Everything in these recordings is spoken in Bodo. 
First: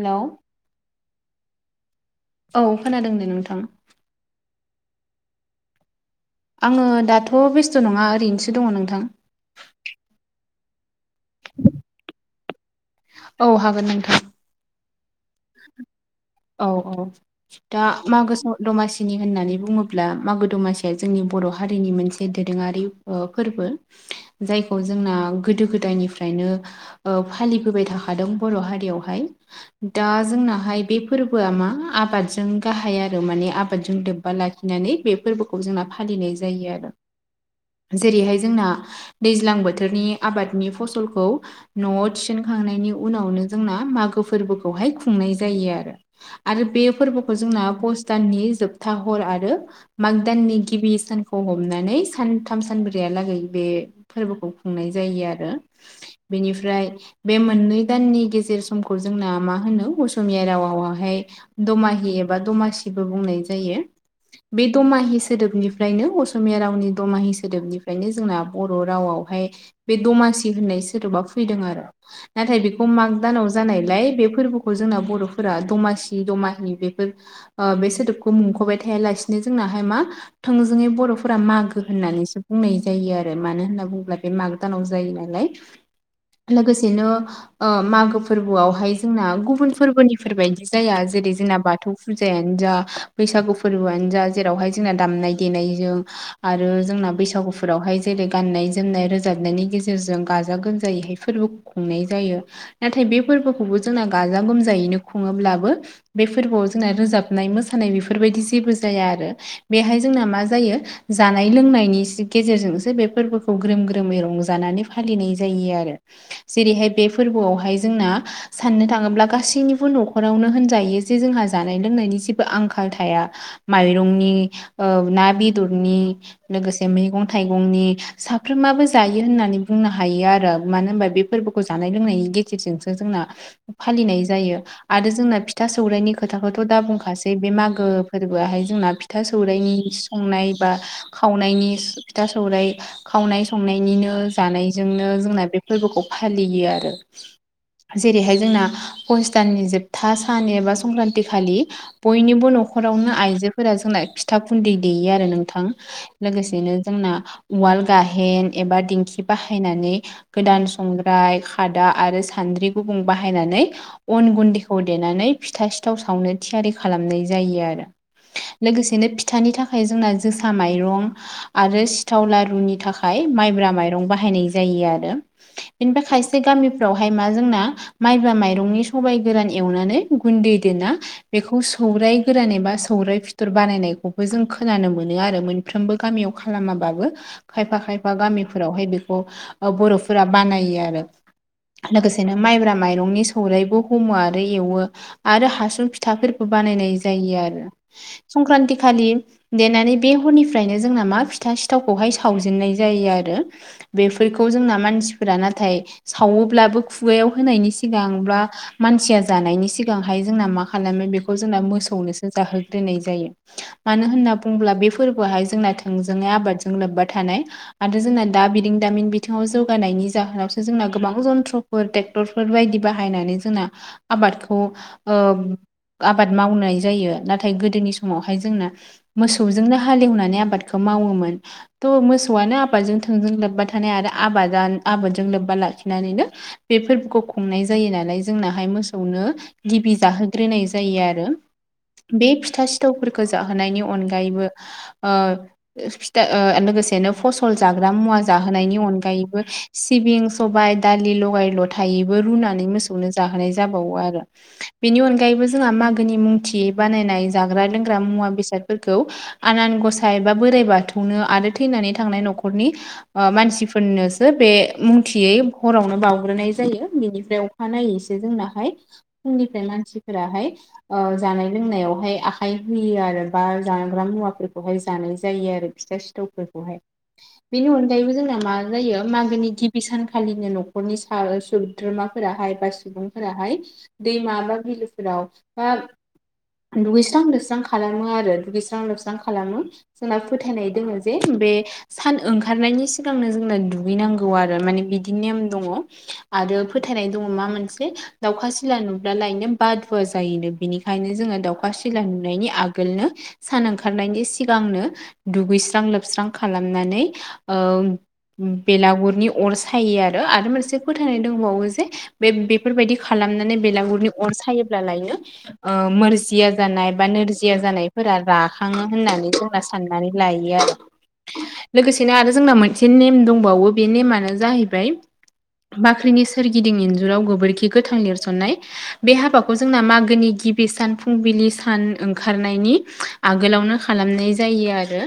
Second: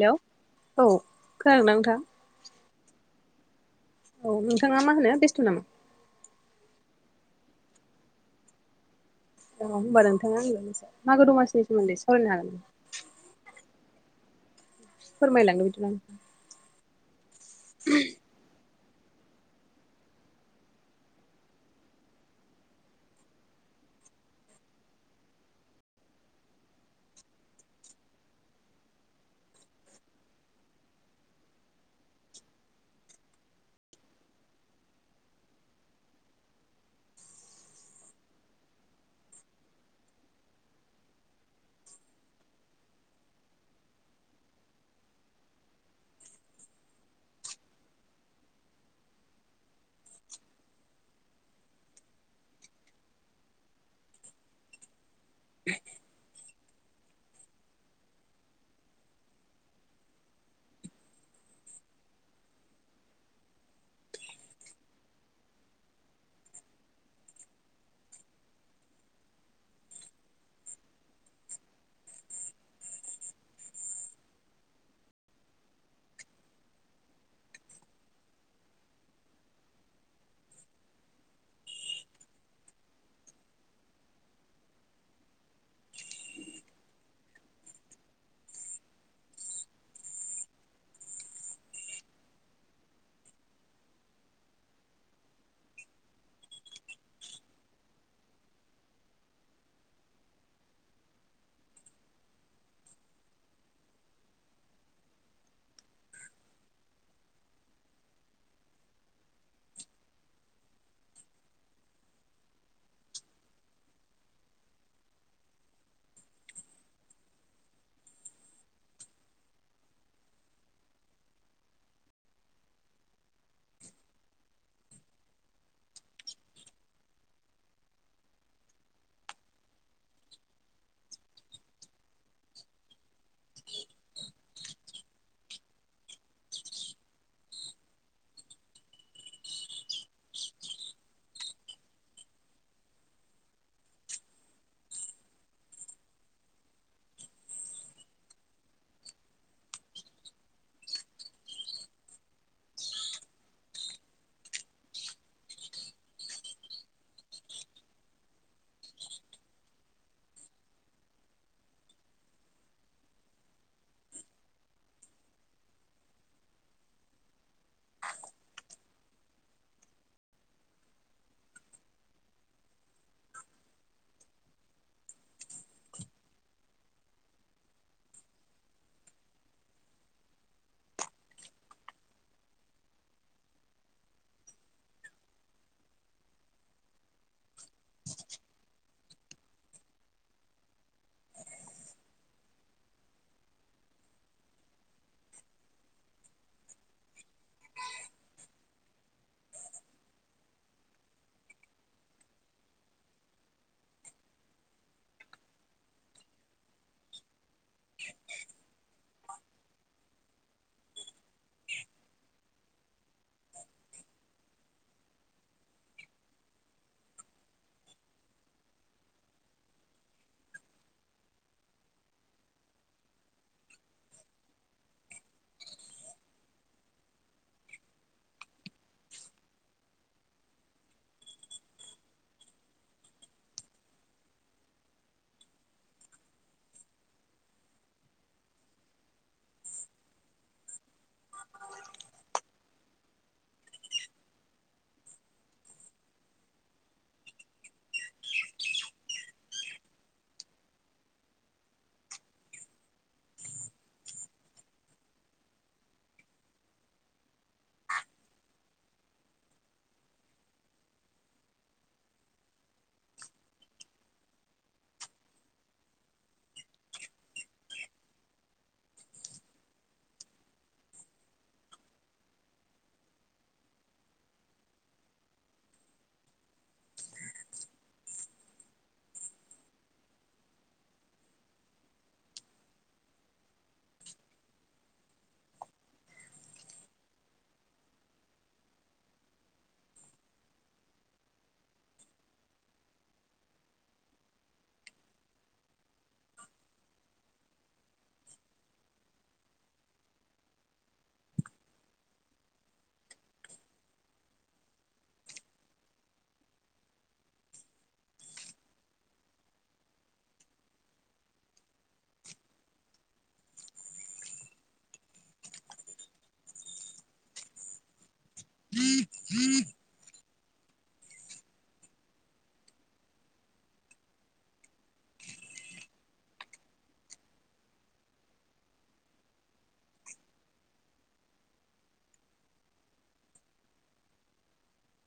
हेलौ औ खोनादों ना नोंथां? औ खोनादों दे नोंथां। औ नोंथाङा मा होनो बेस्थ' नामा? आङो दाथ' बेस्थ' नङा ओरैनोसो दङ नोंथां। अ होमबा नोंथाङा आंनो मोनसे मागो दमासिनि सोमोन्दै सावरायनो हागोन। औ हागोन नोंथां। फोरमायलांदो बिदिबा। औ औ दा मागो स दमासिनि होननानै बुङोब्ला मागो दमासिया जोंनि बर' हारिनि मोनसे दोरोङारि ओ फोरबो जायखौ जोंना गोदो गोदायनिफ्रायनो ओ फालिबोबाय थाखादों बर' हारियावहाय दा जोंना हाय बे फोरबोआ मा आबादजों गाहाय आरो माने आबादजों लोब्बा लाखि नानै बे फोरबोखौ जोंना फालिनाय जायो आरो। [inaudible] जेरैहाय जोंना दैज्लां बोथोरनि आबादनि फसलखौ न'आव थिसनखांनायनि उनावनो जोंना मागो फोरबोखौहाय खुंनाय जायो आरो। आरो बे फोरबोखौ जोंना पुस दाननि जोबथा हर आरो माग दाननि गिबि सानखौ हमनानै सानथाम सानब्रैयालागै बे फोरबोखौ खुंनाय जायो आरो। बेनिफ्राय बे मोननै दाननि गेजेर समखौ जोंना मा मा होनो असमिया रावावहाय दमाहि एबा दमासिबो बुंनाय जायो। बे दमाहि सोदोबनिफ्रायनो असमिया रावनि दमाहि सोदोबनिफ्रायनो जोंना बर' रावआवहाय बे दमासि होननाय सोदोबा फैदों आरो नाथाय बेखौ माग दानाव जानायलाय बे फोरबो खौ जोंना बर'फोरा दमासि दमाहि बेफोर ओ बे सोदोबखौ मुंख'बाय थायालासिनो जोंनाहाय मा थोंजोङै बर'फोरा मागो होननानैसो बुंनाय जायो आरो मानो होनना बुङोब्ला बे माग दानाव जायो नालाय। लोगोसेनो ओ मागो फोरबोआवहाय जोंना गु बुन फोरबोनिफोर बादि जाया जेरै जोंना बाथौ फुजायानो जा बैसागु फोरबोआनो जा जेरावहाय जोंना दामनाय देनायजों आरो जोंना बैसागुफोरावहाय जेरै गाननाय जोमनाय रोजाबनायनि गेजेरजों गाजा गोमजायैहाय फोरबो खुंनाय जायो। नाथाय बे फोरबोखौबो जोंना गाजा गोमजायैनो खुङोब्लाबो बे फोरबोआव जोंना रोजाबनाय मोसानाय बेफोरबायदि जेबो जाया आरो। बेहाय जोंना मा जायो जानाय लोंनायनि गेजेरजोंसो बे फोरबोखौ ग्रोम ग्रोमै रंजानानै फालिनाय जायो आरो। जेरैहाय बे फोरबोयावहाय जोंना साननो थाङोब्ला गासैनिबो न'खरावनो होनजायो जे जोंहा जानाय लोंनायनि जेबो आंखाल थाया। माइरंनि औ ना बेदरनि लोगोसे मैगं थाइगंनि साफ्रोमाबो जायो होननानै बुंनो हायो आरो। मानो होनबा बे फोरबोखौ जानाय लोंनायनि गेजेरजोंसो जोंना नाय जायो आरो जोंना फिथा सौराइनि खोथाखौथ' दा बुंखासै बे मागो फोरबयाहाय जोंना फि था सौरायाइनि संनाय बा खावनायनि फिथा सौरायाइ खावनाय संनायनिनो जानायजोंनो जोंना बे फोरबोखौ फालियो आरो। जेरैहाय जोंना पसथाननि जोबथा सान एबा संक्रान्ति खालि बयनिबो न'खरावनो आइजोफोरा जोंना फिथा गुन्दै देयो आरो नोंथां। लोगोसेनो जोंना उवाल गाहेन एबा दिंखि बाहायनानै गोदान संग्राय खादा आरो सान्द्रि गुबुं बाहायनानै अन गुन्दैखौ देनानै फिथा सिथाव सावनो थियारि खालामनाय जायो आरो। लोगोसेनो फिथानि थाखाय जोंना जोसा माइरं आरो सिथाव लारुनि थाखाय माइब्रा माइरं बाहायनाय जायो आरो। बेनिफ्राय खायसे गामिफ्रावहाय मा जोंना माइब्रा माइ रंनि सबाय गोरान एवनानै गुन्दै देना बेखौ सौराय गोरान एबा सौरायाइ फिथर बानायनायखौबो जों खोनानो मोनो आरो मोन फ्रोमबो गामियाव खालामाबाबो खायफा खायफा गामिफोरावहाय बेखौ बर'फोरा बानायो आरो लोगोसेनो माइब्रा माइरंनि सौरायाइबो हमो आरो एवो आरो हासुं फिथाफोरबो बानायनाय जायो आरो। संक्रान्ति खालि देनानै बे हरनिफ्रायनो जोंना मा फिथा सिथावखौहाय सावजेननाय जायो आरो। बेफोरखौ जोंना मानसिफोरा नाथाय सावोब्लाबो खुगायाव होनायनि सिगां ब्ला मानसिया जानायनि सिगांहाय जोंना मा खालामो बेखौ जोंना मोसौनोसो जाहोग्रोनाय जायो। मानो होनना बुंब्ला बे फोरबोयाहाय जोंना थोंजोङै आबादजों लोब्बा थानाय आरो जोंना दा बिरों दामिन बिथिङाव जौगानायनि जाहोनावसो जोंना गोबां जन्थ्रफोर ट्रेक्टरफोर बायदि बाहायनानै जोंना आबादखौ ओ आबाद मावनाय जायो। नाथाय गोदोनि समावहाय जोंना मोसौजोंनो हालेवनानै आबादखौ मावोमोन। थ' मोसौआनो आबादजों थोंजों लोब्बा थानाय आरो आबाद आबादजों लोब्बा लाखिनानैनो बेफोरखौ खुंनाय जायो नालाय जोंनाहाय मोसौनो गिबि जाहोग्रोनाय जायो आरो। बे फिथा सिथावफोरखौ जाहोनायनि अनगायैबो ओ फिथा ओ लोगोसेनो फसल जाग्रा मुवा जाहोनायनि अनगायैबो सिबिं सबाय दालि लगाय ल'थायैबो रुनानै मोसौनो जाहोनाय जाबावो आरो। बेनि अनगायैबो जोंहा मागोनि मुंथियै बानायनाय जाग्रा लोंग्रा मुवा बेसादफोरखौ आनान गसाइ बा बोराइ बाथौनो आरो थैनानै थांनाय न'खरनि ओ मानसिफोरनोसो बे मुंथियै हरावनो बाउग्रोनाय जायो बिनिफ्राय अखानायैसो जोंनाहाय फुंनिफ्राय मानसिफोराहाय ओ जानाय लोंनायावहाय आखाय होयो आरो बा जाग्रा मुवाफोरखौहाय जानाय जायो आरो फिथा सि थावफोरखौहाय। बेनि अनगायैबो जोंना मा जायो मागोनि गिबि सानखालिनो न'खरनि सा सोद्रोमा फोराहाय बा सुबुंफोराहाय दैमा बा बिलोफोराव बा दुगैस्रां लोबस्रां खालामो आरो दुगैस्रां लोबस्रां खालामो। जोंना फोथायनाय दोङो जे बे सान ओंखारनायनि सिगांनो जोंना दुगैनांगौ आरो माने बिदि नेम दङ आरो फोथायनाय दङ मा मोनसे दाउखा सिला नुब्लालायनो बादुवा जायोनो बेनिखायनो जोङो दाउखा सिला नुनायनि आगोलनो सान ओंखारनायनि सिगांनो दुगैस्रां लोबस्रां खालामनानै ओ बेलागुरनि अर सायो आरो आरो मोनसे फोथायनाय दंबावो जे बे बेफोरबायदि खालामनानै बेलागुरनि अर सायोब्ला लायनो ओ मोरजिया जानाय बा नोरजिया जानायफोरा राखाङो होननानै जोंना साननानै लायो आरो। लोगोसेनो आरो जोंना मोनसे नेम दंबावो बे नेमानो जाहैबाय बाख्रिनि सोरगिदिं इन्जुराव गोबोरखि गोथां लिरसननाय। बे हाबाखौ जोंना मागोनि गिबि सान फुंबिलि सान ओंखारनायनि आगोलावनो खालामनाय जायो आरो।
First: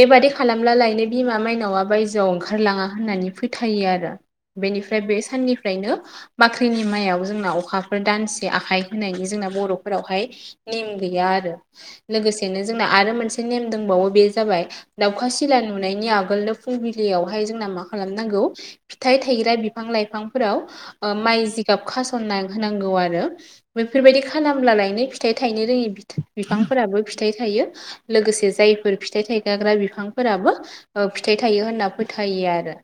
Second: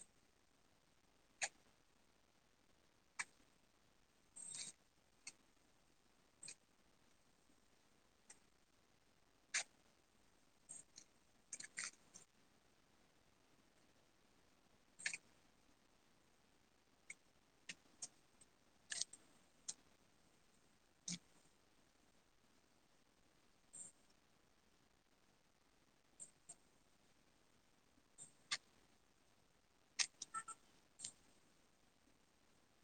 बेबादि खालामब्ला लायनो बिमा माइनावआ बायजोआव ओंखारलाङा होननानै फोथायो आरो। बेनिफ्राय बे साननिफ्रायनो बाख्रिनि मायाव जोंना अखाफोर दानसे आखाइ होनायनि जोंना बर'फोरावहाय नेम गैया आरो लोगोसेनो जोंना आरो मोनसे नेम दंबावो बे जाबाय दावखा सिला नुनायनि आगोलनो फुंबिलियावहाय जोंना मा खालामनांगौ फिथाइ थाइग्रा बिफां लाइफांफोराव ओ माइ जिगाब खास'नना होनांगौ आरो। बेफोरबायदि खालामब्लालायनो फिथाइ थायनो रोङि बिफांफोराबो फिथाइ थायो। लोगोसे जायफोर फिथाइ थायगाग्रा बिफांफोराबो ओ फिथाइ थायो होनना फोथायो आरो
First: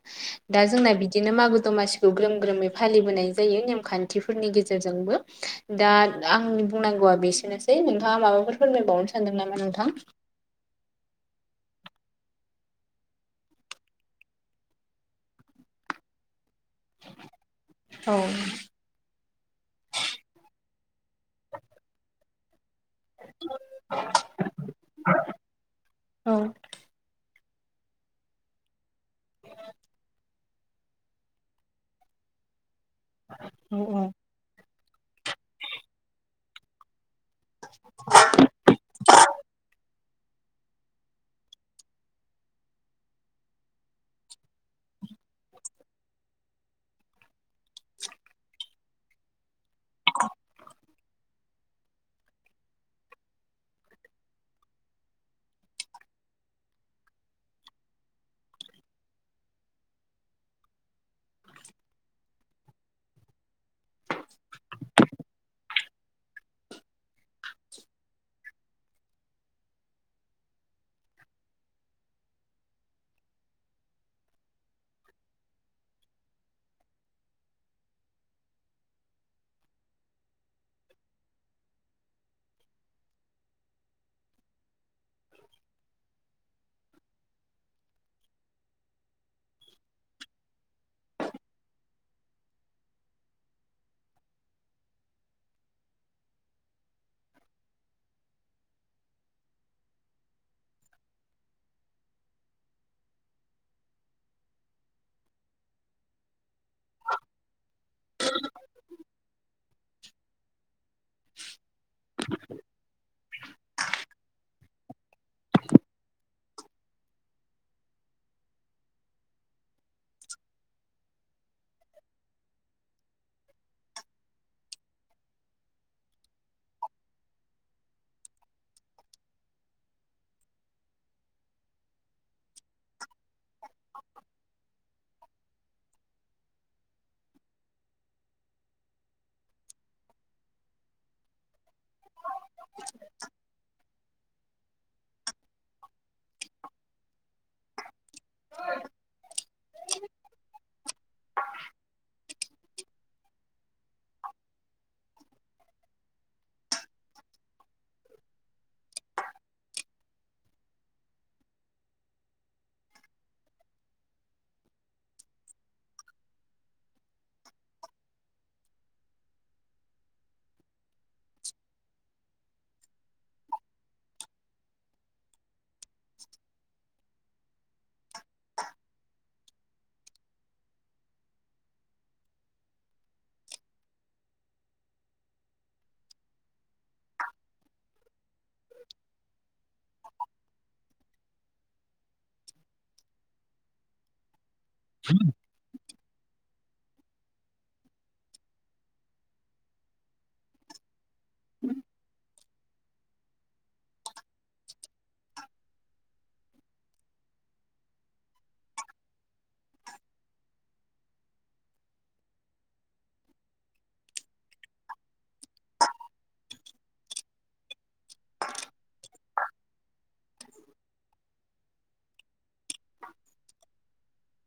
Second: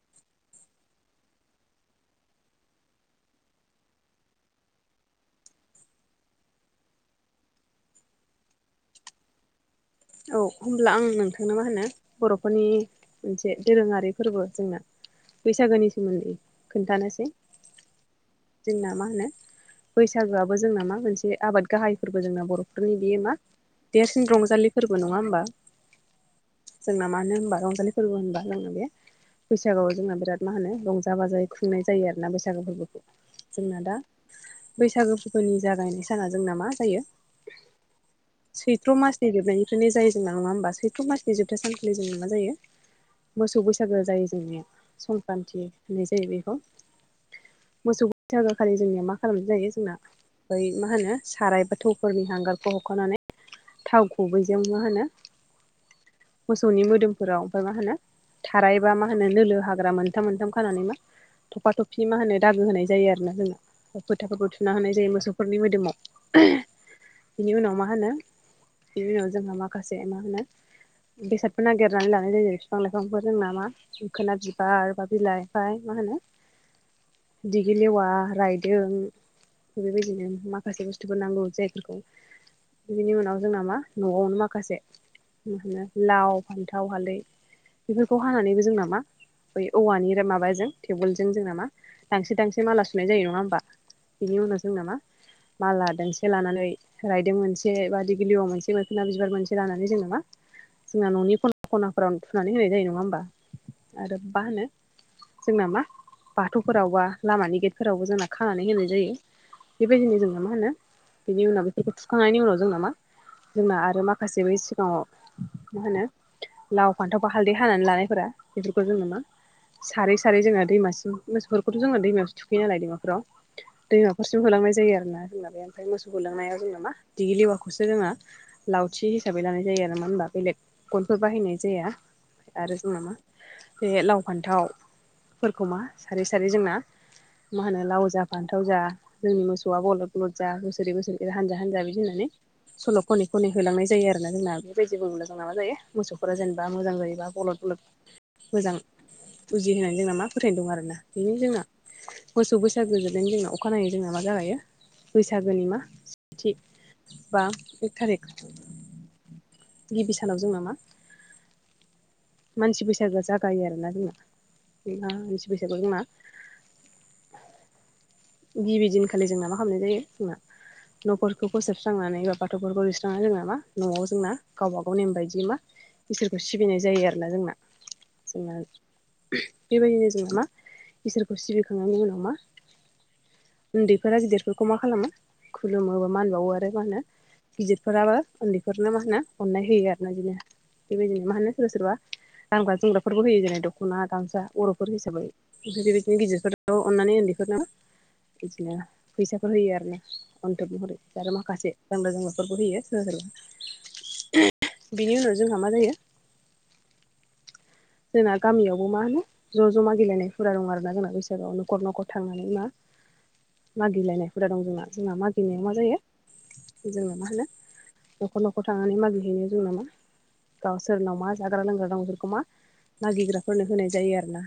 दा जोंना बिदिनो मागो दमासि खौ ग्रोम ग्रोमै फालिबोनाय जायो नेमखान्थिफोरनि गेजेरजोंबो दा आंनि बुंनांगौआ बेस सेनोसै नोंथाङा माबाफोर फोरमायबावनो सानदों नामा नोंथां? औ हब्ला आं नोंथांनो मा होनो बर'फोरनि मोनसे दोरोङारि फोरबो जोंना बैसागोनि सोमोन्दै खोन्थानोसै औ। जोंना मा होनो बैसागोआबो जोंना मा मोनसे आबाद गाहायफोरबो जोंना बर' [unintelligible] नि बियो मा देरसिन रंजालिफोरबो नङा होमबा औ जोंना मा मानो होनबा रंजालि फोरबो होनबा लोङो बे बैसागुआव जोंहा बिराद मा होनो रंजा बाजायै खुंनाय जायो आरोना बैसागो फोरबोखौ औ जोंना दा औ बैसागो फोरबोनि जागायनाय साना जोंना मा जायो सैत्र मासनि जोबनायनि बे जायो जोंना नङा होनबा सैत्र मासनि जोथा सानखालि जों ना मा जायो मोसौ बैसागो जायो जोंनिया संक्रान्ति होननाय जायो बेखौ। मोसौ बैसागो खालि जोंनिया मा खालामनाय जायो जोंना बै मा होनो साराय बा थौफोरनि हांगारखौ हखनानै थाव गुबै [unintelligible] मा होनो मोसौनि मोदोमफोराव ओमफ्राय मा होनो थारायबा मा होनो लोगो हाग्रा मोनथाम मोनथाम खानानै मा थफा थफि मा होनो दागो होनाय जायो आरोना जोंना। फोथाफोरखौ थुना होनाय जायो मोसौफोरनि मोदोमाव। बिनि उनाव मा होनो बिनि उनाव जोंहा माखासे मा होनो बेसादफोर नागिरनानै लानाय जायो जेरै फिफां लाइफांफोर जोंना मा मोखोना बिबार बा बिलाइ बा मा होनो दिगि लेवा रायदों थ' बेबायदिनो माखासे बुस्थुफोर नांगौ जायफोरखौ बिनि उनाव जोंना मा न'आवनो माखासे मा होनो लाव फान्थाव हालै बेफोरखौ हानानैबो जों नामा बै औवानि माबाजों टिउवेलजों जोंना मा दांसे दांसे माला सुनाय जायो नङा होमबा? बेनि उनाव जों नामा माल लादोंसे लानानै रायदों मोनसे ब दिि गिलियावआव मोनसे [unintelligible] बिबार मोनसे लानानै जेनबा जोंना न'नि खना खनाफोराव थुनानै होनाय जायो नङा होमबा आरो मा होनो जोंना मा बाथौफोराव बा लामानि गेटफोरावबो जोंना खानानै होनाय जायो बेबायदिनो जोंना मा होनो बिनि उनाव बेखौ थुखांनायनि उनाव जोंना मा जोंना आरो माखासे बै सिगाङाव मा होनो लाव फान्थावखौ हालदै हानानै लानायफोरा बेफोरखौ जों नङा सारै सारै जोङो दैमासिम मोसौफोरखौथ' जोङो दैमायासो थुखैयो नालाय दैमाफोराव दैमाफोरसम होलांनाय जायो आरोना जोंना बे ओमफ्राय मोसौ गोलांनायाव जोंना मा दिगि लेवाखौसोङो लावथि हिसाबै लानाय जायो आरो मानो होनबा बेलेग गनफोर बाहायनाय जाया आरो जोंना मा बे लाव फान्थावफोरखौ मा सारै सारै जोंना मा होनो लाव जा फान्थाव जा जोंनि मोसौआ बलद बलद जा बोसोरै बोसोरै हानजा हानजा बिदि होननानै [inaudible] सल' खनै खनै होलांनाय जायो आरोना जोंना बेबायदिबो बुङोब्ला जोंना मा जायो जेनेबा मोजां जायो बलद बलद मोजां बुजिहानै जोंना मा फोथायनाय दं आरोना बेनो जोंना मोसौ बैसागो जजों जोंना अखानायै जोंना मा जागायो बैसागोनि मा सेथि बा एक थारिख गिबि सानाव जोंनाामा मानसि बैसागोआ जागायो आरोना जोंना मानसि बैसागु जोंना गिबि दिनखालि जोंना मा खालामनाय जायो जोंना न'खरखौ फोबस्रांनानै गथ'फोरखौ लुस्रांनानै जोंना मा न'आव जोंना गावबा गाव नेम बायदि मा इसोरखौ सिबिनाय जायो आरो गला जोंना जोंना बेबायदिनो जोङो मा इसोरखौ सिबिखांनायनि उनाव मा उन्दैफोरा गिदिरफोरखौ मा खालामो खुलुमोबा मान बावो आरो मा होनो गिदिरफोराबो उन्दैफोरनो मा होनो अननाय होयो आरोना बिदिनो बेबायदिनो मा होनो सोरबा सोरबा रानग्रा जोमग्राफोरबो होयो जेरै दख'ना गामसा बर'फोर हिसाबै बिदि बिदिनो गिदिरफोरखौ अननानै उन्दैफोर नो बिदिनो फैसाफोर होयो आरो ना अन्थोब महरै आरो माखासे गानग्रा जोमग्रा बेफोरखौ होयो सोरबा सोरबा बिनि उनाव जोंहा मा जायो जोंना गामियावबो मा होनो ज' ज'मा गेलेनायफोरा दं आरो ना जोंना बैसागुआव न'खर न'खर थांनानै मा मागिलायनायफोरा दं जोंना जोंना मागिनायाव मा जायो जोङो मा होनो न'खर न'खर थांनानै मागिहैनो जोंना मा गाव सोरनाव मा जाग्रा लोंग्रा दं बिखौ मा मागिग्राफोरनो होनाय जायो आरो ना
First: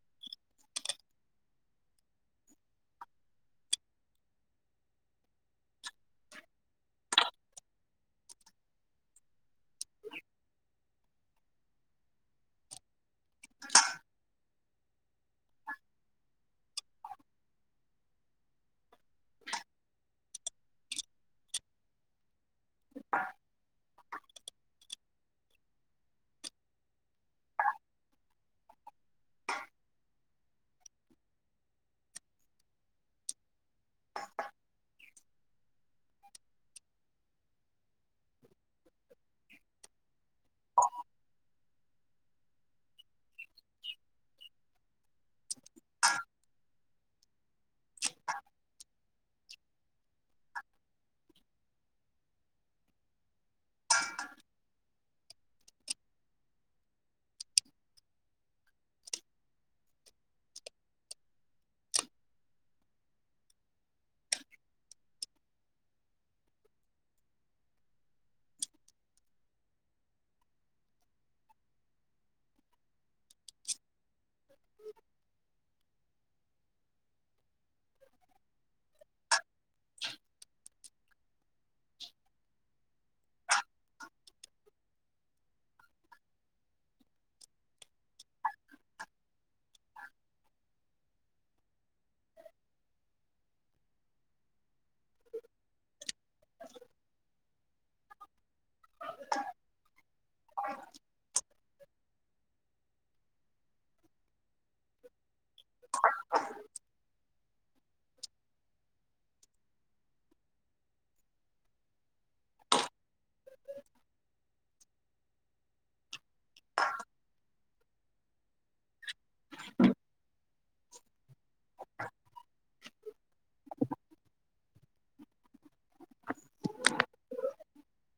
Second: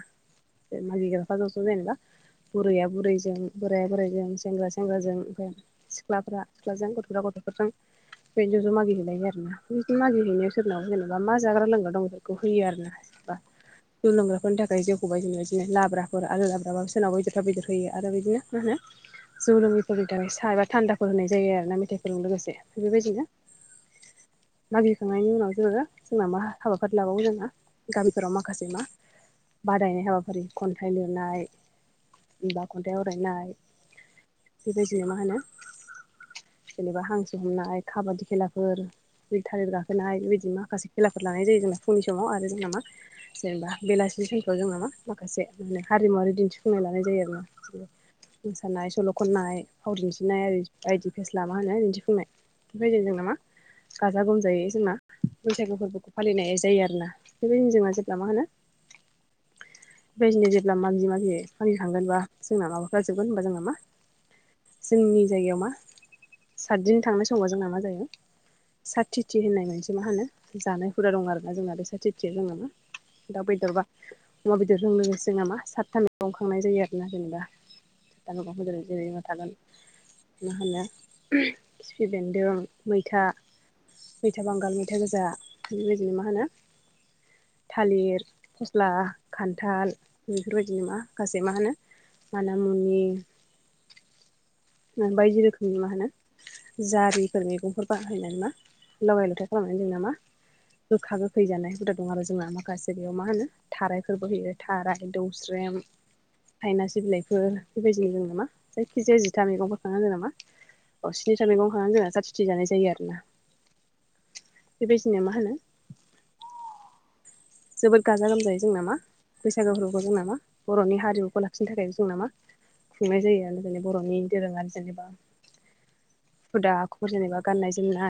मागिग्राफा‌ ज' ज' जेनेबा बुरैया बुरैजों बोराया बोराइजों सेंग्रा सेंग्राजों ओमफ्राय सिख्लाफ्रा सिख्लाजों गथ'फ्रा गथ'फोरजों बे ज' ज' मागि हैैलायो आरो मागि हैनायाव सोरनाव जेनेबा मा जाग्रा लोंग्रा दं बेखौ होयो आरो ना बा जौ लोंग्राफोरनि थाखाय जौखौबाय जों बिदिनो लाब्राफोर आरो लाब्राबो सोरनावा बेदरफा बेदर होयो आरो बिदिनो मा होनो जौ लोङिफोरनि थाखाय सा एबा थान्दाफोर होनाय जायो आरो ना मेथाइफोरजों लोगोसे बेबायदिनो मागिखांनायनि उनाव जोङो जोंना मा हाबाफारि लाबावो जोंना गामिफोराव माखासे मा बादायनाय हाबाफारि खन्थाइ लिरनाय बा खन्थाइ आवरायनाय बेबायदिनो मा होनो जेनेबा हांसो हमनाय खाबादि खेलाफोर थालिर गाखोनाय बेबायदि माखासे खेलाफोर लानाय जायो जोंना फुंनि समाव आरो जों मा जेनेबा बेलासि समखौ जोंना मा माखासे माने हारिमुवारि दिन्थिफुंनाय लानाय जायो आरोना जेनेबा मोसानाय सल' खननाय फाव दिन्थिनाय बायदि फेस्ला मा होनो दिन्थिफुंनायफैदों जों नामा गाजा गोमजायै जोंना बैसागु फोरबोखौ फालिनाय जायो आरोना [unintelligible] बेदिनो जेब्ला माबि माबि माबि थांगोनबा जोंना माबाफोरा जोबगोन होनबा जोंना मा जोंनि जायगायाव मा सातदिन थांनाय समाव जोंहा मा जायो साथिथि होननाय मोनसे मा होनो जानाय हुदा दं आरोना जोंना बे साथिथि मिथि जोङो दाउ बेदरबा अमा बेदरजों लोगोसे नामा सातथा मैगं खांनाय जायो आरोना जेनेबा [unintelligible] थागोन मा होनो खिफि बेन्दों मैथा मैथा बांगाल मैथा गोजा बेबायदिनो मा होनो थालिर फस्ला खान्थाल बेफोरबायदिनो गासै मा होनो मानामुनि बायदि रोखोमनि मा होनो जारिफोर मैगंफोर बाहायनानै मा लगाय लथाय खालामनानै जोंना नामा गोखा गोखै जानाय हुदा दं आरो जोंहा माखासे बेयाव मा होनो थारायफोरबो होयो थाराय दौस्रेम थायना सि बिलाइफोर फोर बेबायदिनो जों नामा जायखिजाया जिथा मैगंफोरखाङो नामा अ स्निथा मैगं खांनानै जोंना जाथिथि जानाय जायो आरोना बेबायदिनो मा होनो जोबोद गाजा गोमजायै जोंनामा बैसागो फोरबो जों नामा बर'नि हारिमुखौ लाखिनो थाखाय जों नामा खुंनाय जायो आरो ज बर'नि दोरोङारिजेनेबा हुदा आखुफोर जेनेबा गाननाय जोमनाय